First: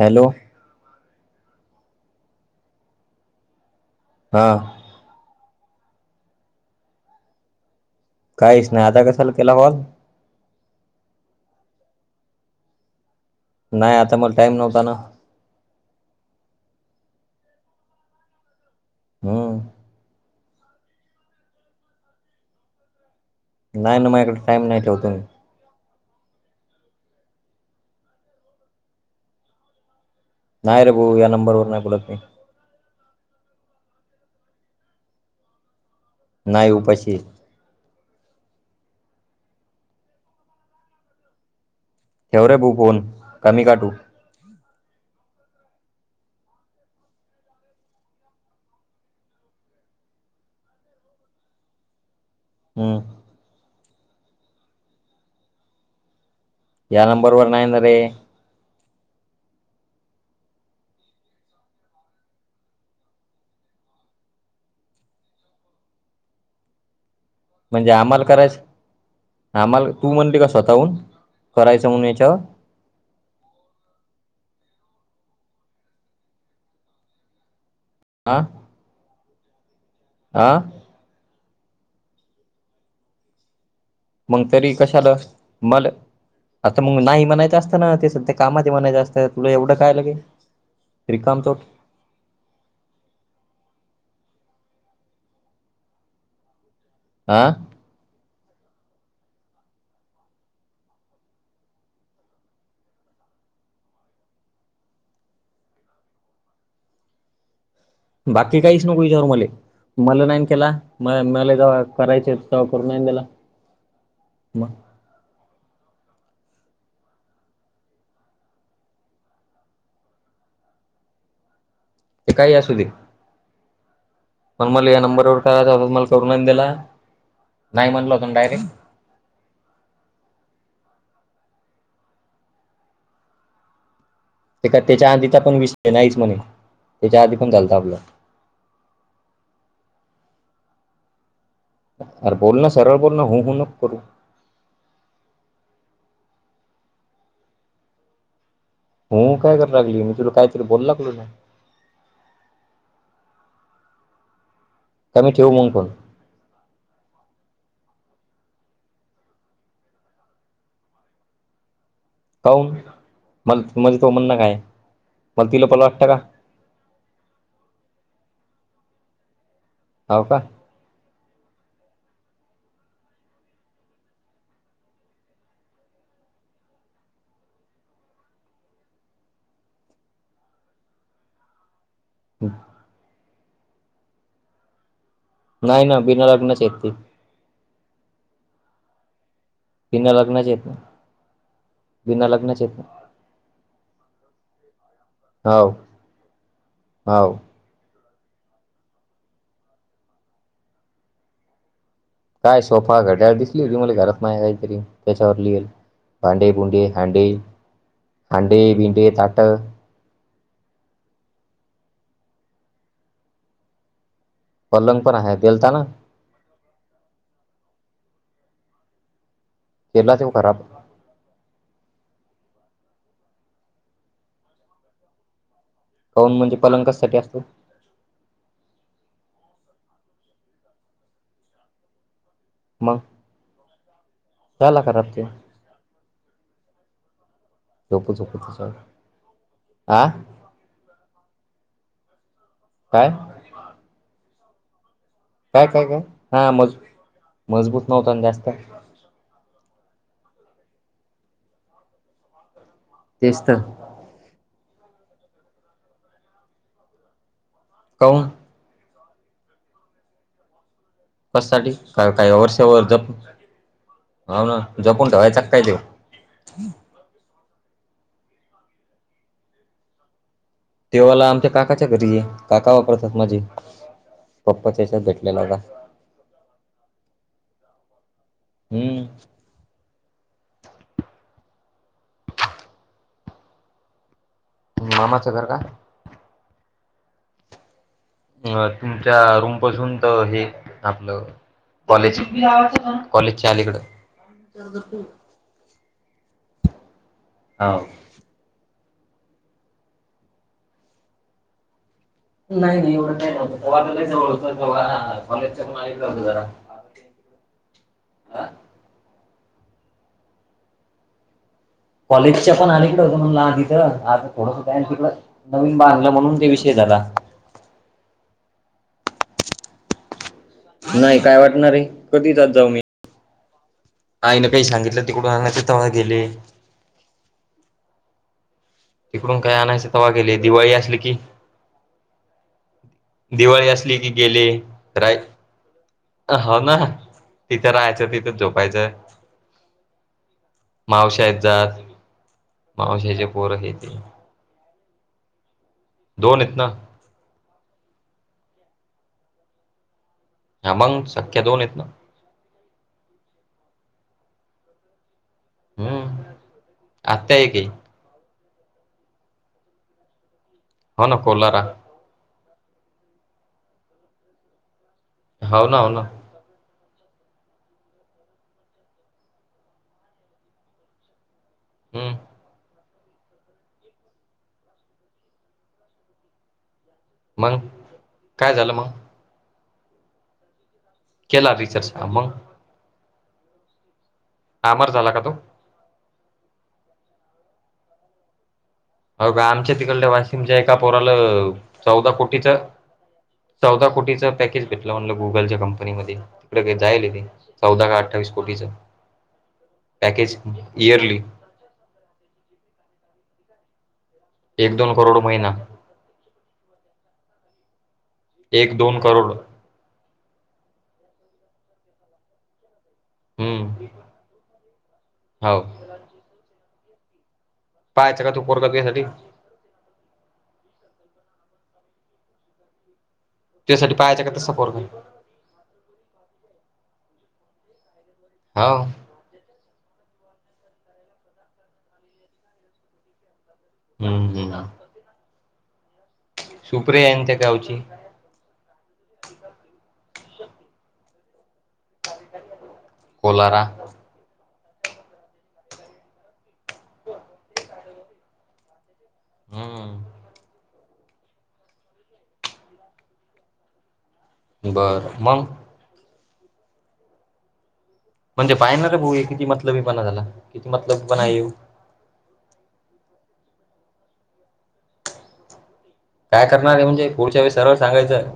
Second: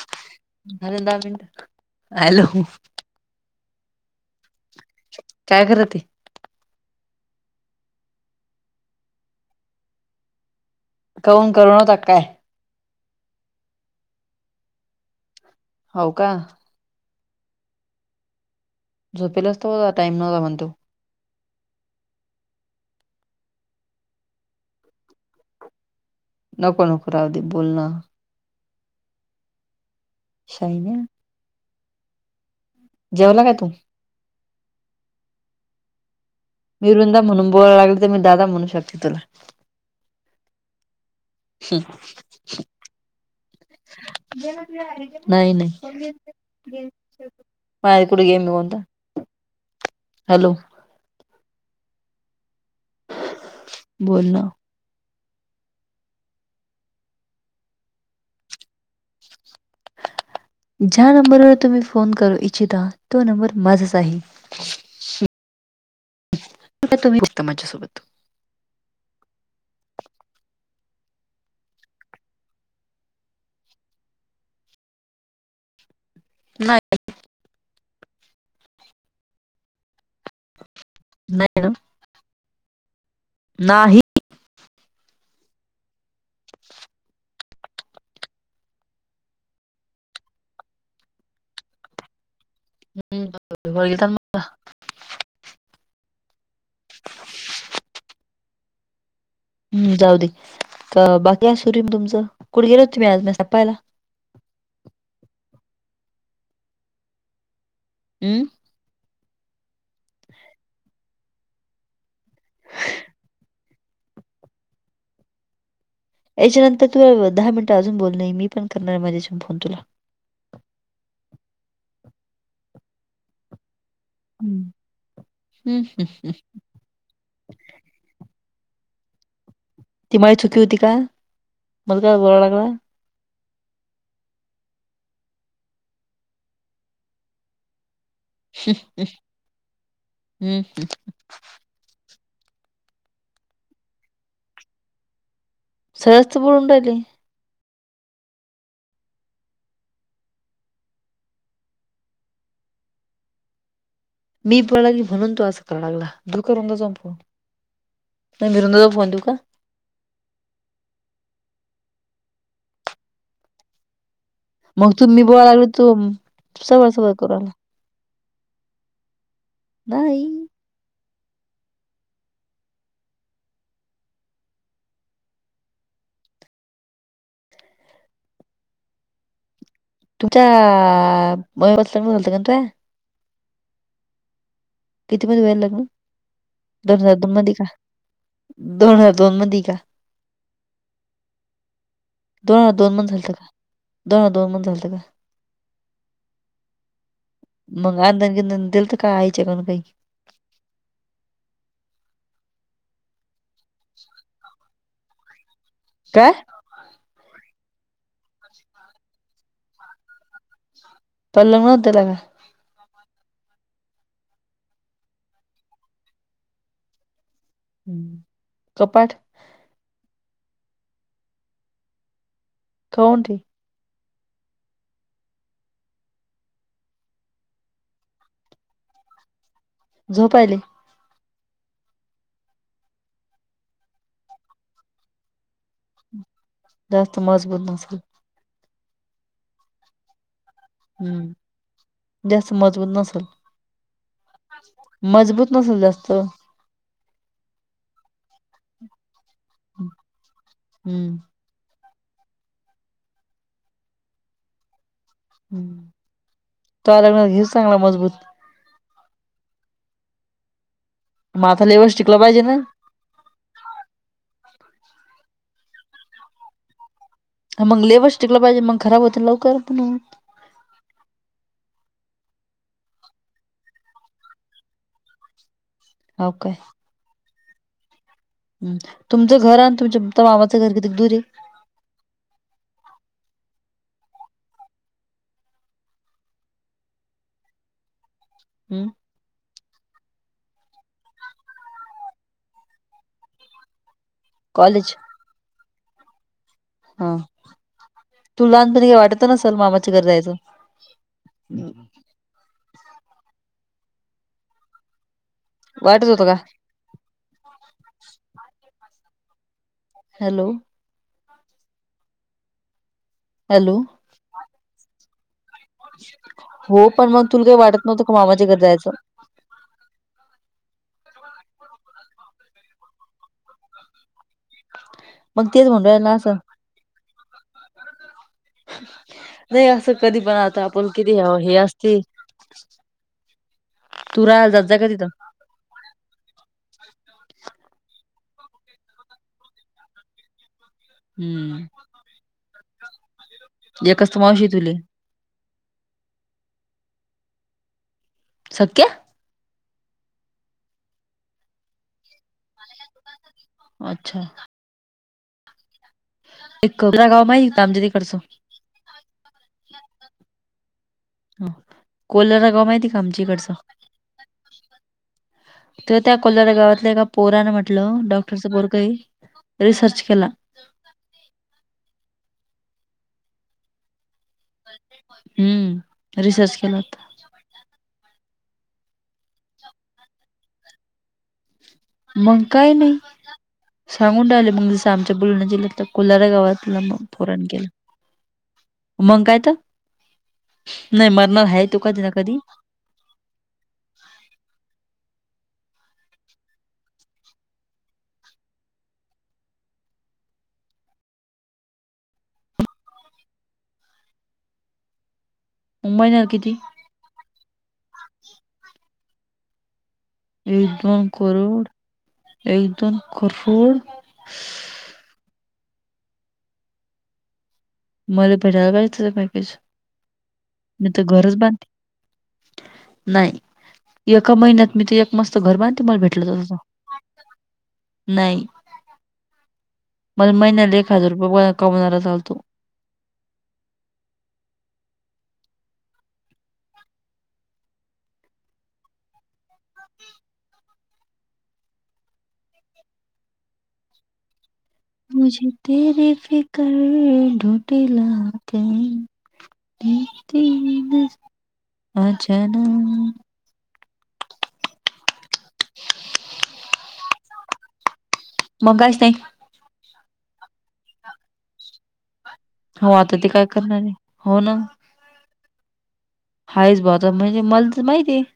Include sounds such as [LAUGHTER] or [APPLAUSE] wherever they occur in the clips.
Hello hello हा. काय करत काहीच नाही आता कशाला केला कॉल? खाऊन कमवता काय? नाही आता मल टाइम नव्हता ना. हाव का. झोपेला असतो हम्म टाइम [UNINTELLIGIBLE] म्हणतो. नाही ना माझ्याकडे टाईम नाही ठेवतो मी. नको नको राहू दे बोलनं. नाही रे शाईने भाऊ या नंबरवर नाही बोलात मी. जेवला का तू? नाही उपाशी मीरूंदा आहे. म्हणून बोलाय लागले तर मी दादा म्हणू शकते तुला. ठेवरे बू फोन का मी काटू? नाही नाही. माया कुडे गेम निवांता हॅलो. हम्म. बोल ना. या नंबर वर नाही ना रे. ज्या नंबरवर तुम्ही फोन करू इच्छित आहा तो नंबर माझाच आहे. [UNINTELLIGIBLE] तुम्ही [UNINTELLIGIBLE] माझ्यासोबत. करायचं आम्हाला तू म्हणली का स्वतःहून करायच म्हणून याच्यावर? नाही. आं आं [UNINTELLIGIBLE] ना. नाही. मग तरी कशाला मालं आता मग नाही म्हणायचं असतं ना ते सध्या कामात आहे म्हणायचं असतं तुला एवढं काय लगे. त्रिकाम चोट [UNINTELLIGIBLE] आं हम्म जाऊ दे तर बाकी असुरीम तुमचं कुठे गेलो तुम्ही आज मी सापायला. हम्म बाकी काहीच नको हिज्यावर मले. मला नाहीन केला म मला जेव्हा करायचे तेव्हा करून नाहीन दिला. म याच्यानंतर तुला दहा मिनिटं अजून बोलनही मी पण करणार आहे माझ्याच्या फोन तुला. ते काही असू दे. हं. पण मला या नंबरवर करायचा हं. होता मला करून नाहींन दिला नाही म्हटला होता डायरेक्. ती माय चुकी होती का मला काय बोला लागयला. ते का त्याच्या आधीचा पण विषय नाहीच म्हणे त्याच्या आधी पण झालता आपलं. [UNINTELLIGIBLE] अर बोल ना सरळ बोल ना हुं हुं नको करू. सरस तर बोलून राहिली. हुं हुं काय कराय लागली मी तुला काहीतरी बोलू लागलो ना. मी पळाली का मी म्हणून तो ठेवू असं मग करा फोन लागला. दिऊ का रुंदाजा फोन नाही मी रुंदाला फोन देऊ का? काऊन? मल-मला [UNINTELLIGIBLE] तो म्हण ना काय? मग तुम्ही मला तिला बोलायले पण वाटतं तुम, का सवळ सवळ करूला हाव का नाही. तुमच्यआ अ, [UNINTELLIGIBLE] लतं का तू? किती मदि व्हयेल लग्न, नाही ना बिना लग्नाचे आहेत ते दोन हजार दोन मदि का, दोन हजार दोन मदि का? पिंगा लग्नाचे ये. दोन हा दोन मदी झालत का, दोन दोन मदी झालतं का? हाव हाव. मंग अंधन बिंदन दिल का, आयच्याकडन काही? काय सोफा घड्याळ दिसली की तुम्हाले घरात माया काहीतरी, त्याच्यावर लिहेल, काय? भांडे बुंडे हांडे, आण्डे बिंडे, ताट पलंग नव्हता दिला का? पलंग पण आहे, देलता ना. ह्म, कपाट? केला त्यो खराब. थोन ते [UNINTELLIGIBLE] काऊन, म्हणजे पलंग कशासाठी असतो? झोपायले. मंग, झाला खराब त्यो. जास्त मजबूत ब झोपू झोपू [UNINTELLIGIBLE] आं? हम्म, जास्त मजबूत काय नसल, मजबूत नसेल काय-काय? जास्त हां मज-मजबूत नव्हता ना जास्त. हम्म. तेचतर. ह, तोया लग्नात घे चांगला, मजबूत. काऊन मग आता कससाठी? लेवच टिकला कय-काय पाहिजे ना वर्षभर, जप, हो ना, जपून ठेवायचा काय त्यो? हं मंग लेबच टिकला पाहिजे, मंग खराब होत लवकर पण ते वाला आमच्या काकाच्या घरी ये, काका वापरतात माझे, पप्पाच्या याच्यात भेटलेला व्हता. हो का? अम हम्म तुमचं घर आणि तुमच-तो मामाचं घर किती ये? मामाचं घर का? अ हम्म तुमच्या रूमपासून त हे, आपलं कॉलेज-कॉलेजच्या अली कडं. कॉलेज हं. हाव. तु लहानपनी काय वाटत नसल, मामाच्या घरी रायचं. नाही- नही एवढं काही प्रॉब्लम वार लई जोरात होतं, काळत ते कॉलेजच्या पण ऐकलं वाटत होतं का जरा. आ? हॅलो? कॉलेजच्या पण आलीकड होऊन ला हॅलो तिथं, आता थोडस [UNINTELLIGIBLE] तिकड. नवीन बांधलं म्हणून, ते विषय हो झाला. पण मग तुला काही वाटत नव्हंत का? मामाच्या घरी जायचं. नाही काय वाटणार ये, कधीे जात जाऊ मी? आईन काही सांगितलं, तिकडून मग तेच आणायचं, म्हणून तेव्हा राहिला ना गेले. असं तिकडून काय नाही आणायचे असं तवा कधी पण गेले आता दिवाळी आपण, असली किती की ह्याव हे असते. दिवाळी असली की तू गेले राहायला जात जा का तिथं राय हो ना, तिथं राहायचं तिथंच झोपायचंय. मावश्या हम्म येतजात मावश्याचे पोरं हे ते एकच मावशी तुले दोन हेत ना. सके हा मंग सख्या दोन आहेत ना. अच्छा हम्म एकवला गाव आत्या माहीत एक का आहे आमच्या तिकडचं हो ना कोलारा कोलरागाव माहिती का आमच्या ईकडचं हो ना हो त ना त्या कोलरागावातल्या एका पोरानं म्हटलं डॉक्टरचं पोरगय रिसर्च केला. हम्म हम्म रिसर्च केलं होत. मंग काय झालं म केला रीचर्स मग काय नाही सांगून राहिलं मग जसं आमर झाला आमच्या का तो बोलना जिल्ह्यातलं कुलारा गावातलं म पोराण केलं मग हाव काय का तर आमच्या तिकडल्या वाशिमच्या एका नाही पोराल मरणार आहे तो कधी ना चौदा कधी कोटीच चौदा कोटीच पॅकेज भेटलं म्हणलं गुगलच्या कंपनी मध्ये तिकडे ते जायल ते चौदा का अठ्ठावीस कोटीच पॅकेज इयरली एक दोन करोड महिना महिनाला किती? एक दोन करोड एक-दोन करोड, एक-दोन करोड हम्म हो. [UNINTELLIGIBLE] पाहायचं मी का तू पोरगा तुझ्यासाठी तर घरच बांध नाय, त्यासाठी पाहायचा का एका तसा महिन्यात पोरगा मी तर एक मस्त घर बांधते मला भेटल तर, नाही. हाव मला महिन्याला एक हजार रुपये गोळा, कमवणारा चालतो. हम्म हम्म. सुप्रियांच्या गावची कोलारा मुझे तेरे फिकर [UNINTELLIGIBLE] हम्म नितीन आजाणा बरं मंग म्हणजे मग पाहिना काहीच रे भाऊ नाही किती मतलबी पणा झाला, किती मतलबी पाना ह्यो हो आता ते काय करणार? हो ना. काय करणार हायच आहे बा म्हणजे आता पुढच्या वेळी मला सर्व तर माहिती आहे सांगायचं.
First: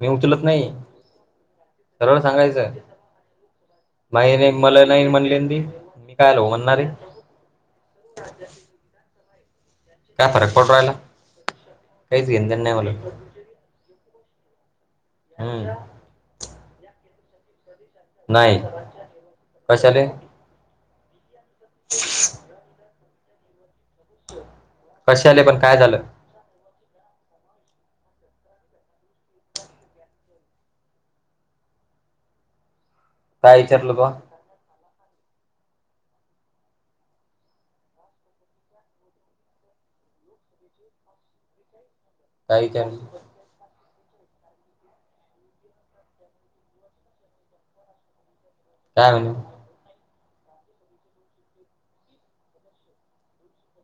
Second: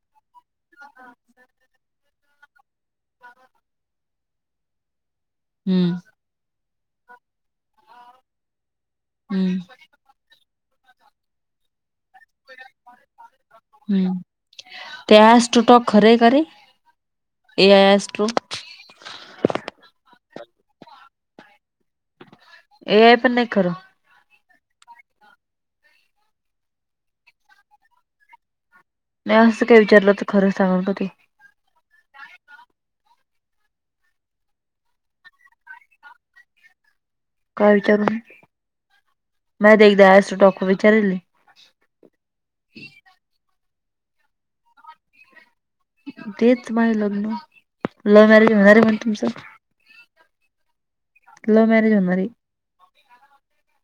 मी उचलत नाही, सर्व सांगायचं हम्म [UNINTELLIGIBLE] [UNINTELLIGIBLE] हम्म काय फरक पडु रायला काहीच घेन-देणं नाही मला. हम्म ते हम्म एस्ट्रोटॉक खर य का रे ए आय एस् नाही कशाले [UNINTELLIGIBLE] ए आय पण नाय खर कशाले पण काय झालं नाय असं काय विचारलं त खरं सांगल ब ते काय इचारलं बुआ काय विचारू मी म्या ते एकदा एस्ट्रॉ्टॉक ला विचारिले काही काय तेच माझ लग्न लव्ह मॅरेज होणार ये म्हण काय तुमचं म्हणे लव्ह मॅरेज होणार ये.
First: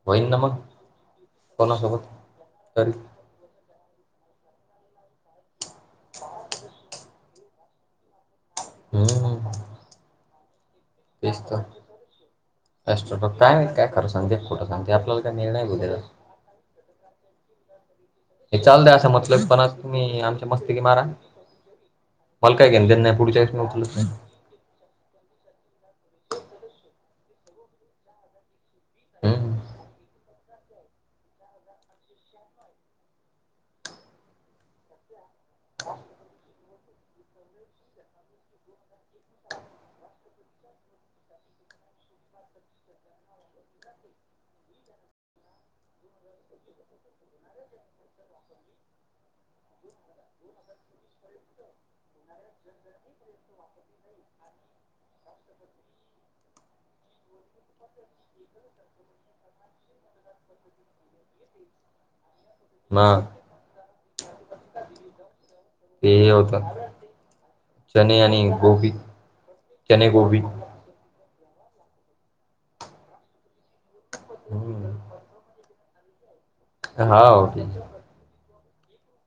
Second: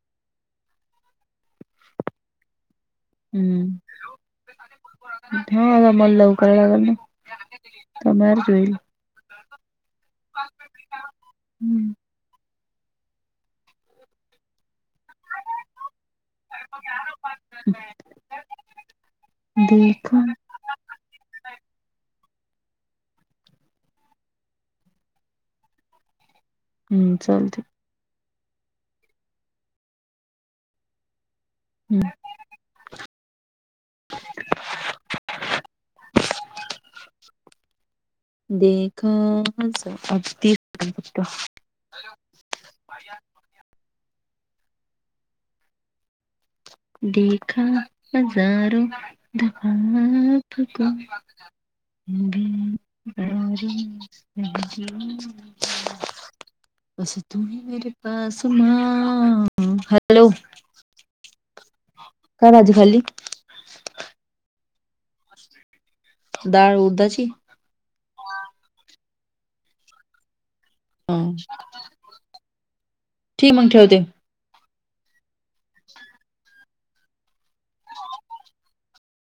होईन ना मग कोणासोबत तरी हम्म [UNINTELLIGIBLE] लव कराला लागल न [UNINTELLIGIBLE] होईल. [UNINTELLIGIBLE] तेच तर अस्ट्रॉटॉक काय माहिती काय खरं सांगते, खोट सांगतय आपल्याला काय मेळ नाय भु त्याजा [UNINTELLIGIBLE] हे चाल द असा मतलबी पणा देखा तुम्ही आम मस्तकी मारा मला काय घेन देणं नाय, पुढच्या आयुष्य मग तुझं तू हम्म चालतंय [UNINTELLIGIBLE] हम् [UNINTELLIGIBLE] देखो [UNINTELLIGIBLE] [UNINTELLIGIBLE] [INAUDIBLE] देखा हजारो दफा आपको [UNINTELLIGIBLE] [UNINTELLIGIBLE] बस तुही मेरे पासमा हॅलो काय भाजी खाल्ली? ना डाळ उडदाची चने आणि गोभी चने गोभी ह ठी मंग ठेवते हम्म हाव ती